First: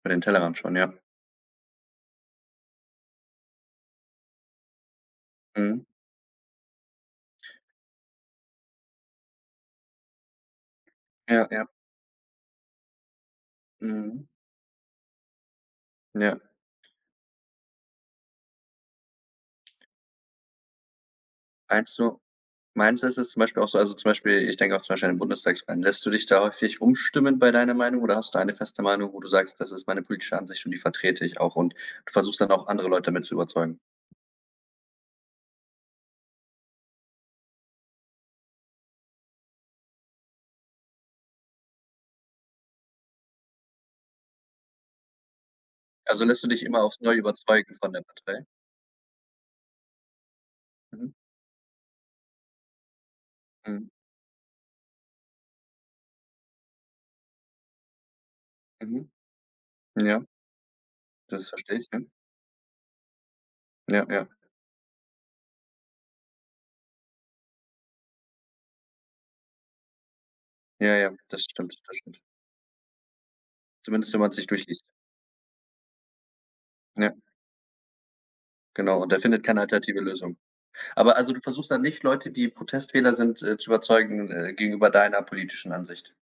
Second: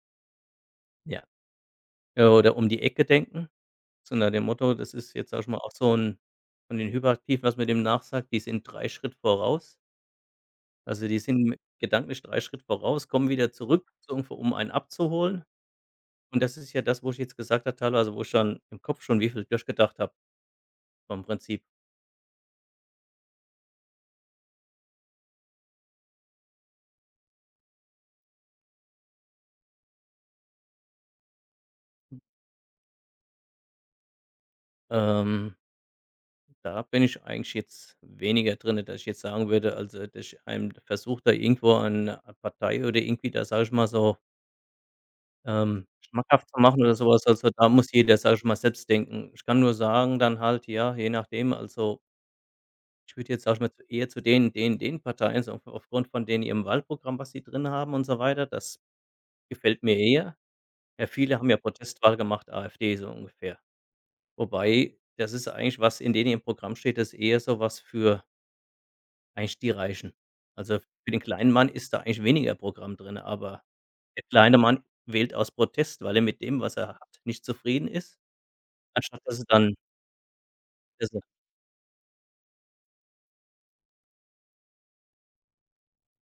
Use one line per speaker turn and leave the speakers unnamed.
Über den Tellerrand schauen, ja.
Ja. Äh, oder um die Ecke denken. So nach dem Motto, das ist jetzt, sage ich mal, auch
Mhm.
so 'n von den Hyperaktiven, was man dem nachsagt, die sind 3 Schritt voraus. Also, die
Ja,
sind
ja.
gedanklich 3 Schritt voraus, kommen wieder zurück, so
Mhm.
ungefähr, um einen abzuholen.
Ja.
Und das ist ja das, wo ich jetzt gesagt habe, teilweise wo ich dann im Kopf schon wie viel durchgedacht habe vom Prinzip.
Meinst du meinst du es ist zum Beispiel auch so also, zum Beispiel, ich denke auch zum Beispiel an den. [unintelligible] Lässt du dich da häufig umstimmen bei deiner Meinung oder hast du eine feste Meinung, wo du sagst: „Das ist meine politische Ansicht und die vertrete ich auch“ und du
M
versuchst dann auch andere Leute mit zu überzeugen?
Ähm, da bin ich eigentlich jetzt weniger drin, dass ich jetzt sagen würde, also, dass ich einem versuche da irgendwo eine Partei oder irgendwie da, sage ich mal, so ähm,
Also, lässt du
schmackhaft zu
dich
machen
immer
oder
aufs
so
Neue
was. Also, da
überzeugen
muss
von der
jeder, sage
Partei?
ich mal, selbst denken. Ich kann nur sagen dann halt, ja, je
Mhm.
nachdem, also ich würde jetzt, sage ich mal, zu
Mhm.
eher zu den den den Parteien so auf aufgrund von denen ihrem Wahlprogramm, was sie drin haben und so weiter, das
Mhm.
gefällt mir
Ja.
eher. Ja, viele
Das
haben ja
verstehe ich, ja.
Protestwahl gemacht, AfD so ungefähr.
Ja, ja.
Wobei das ist eigentlich was, in denen ihrem Programm steht, das eher so was für eigentlich die Reichen. Also,
Ja, ja,
für den
das
kleinen Mann
stimmt,
ist
das
da
stimmt.
eigentlich weniger Programm drin, aber
Zumindest wenn
der
man's sich
kleine
durchliest.
Mann wählt aus Protest, weil er mit dem, was er
Ja.
hat, nicht zufrieden ist,
Genau und er
anstatt dass
findet
er
keine
dann
alternative Lösung. Aber
besser
also, du versuchst dann nicht, Leute, die Protestwähler sind, äh, zu überzeugen, äh, gegenüber deiner politischen Ansicht?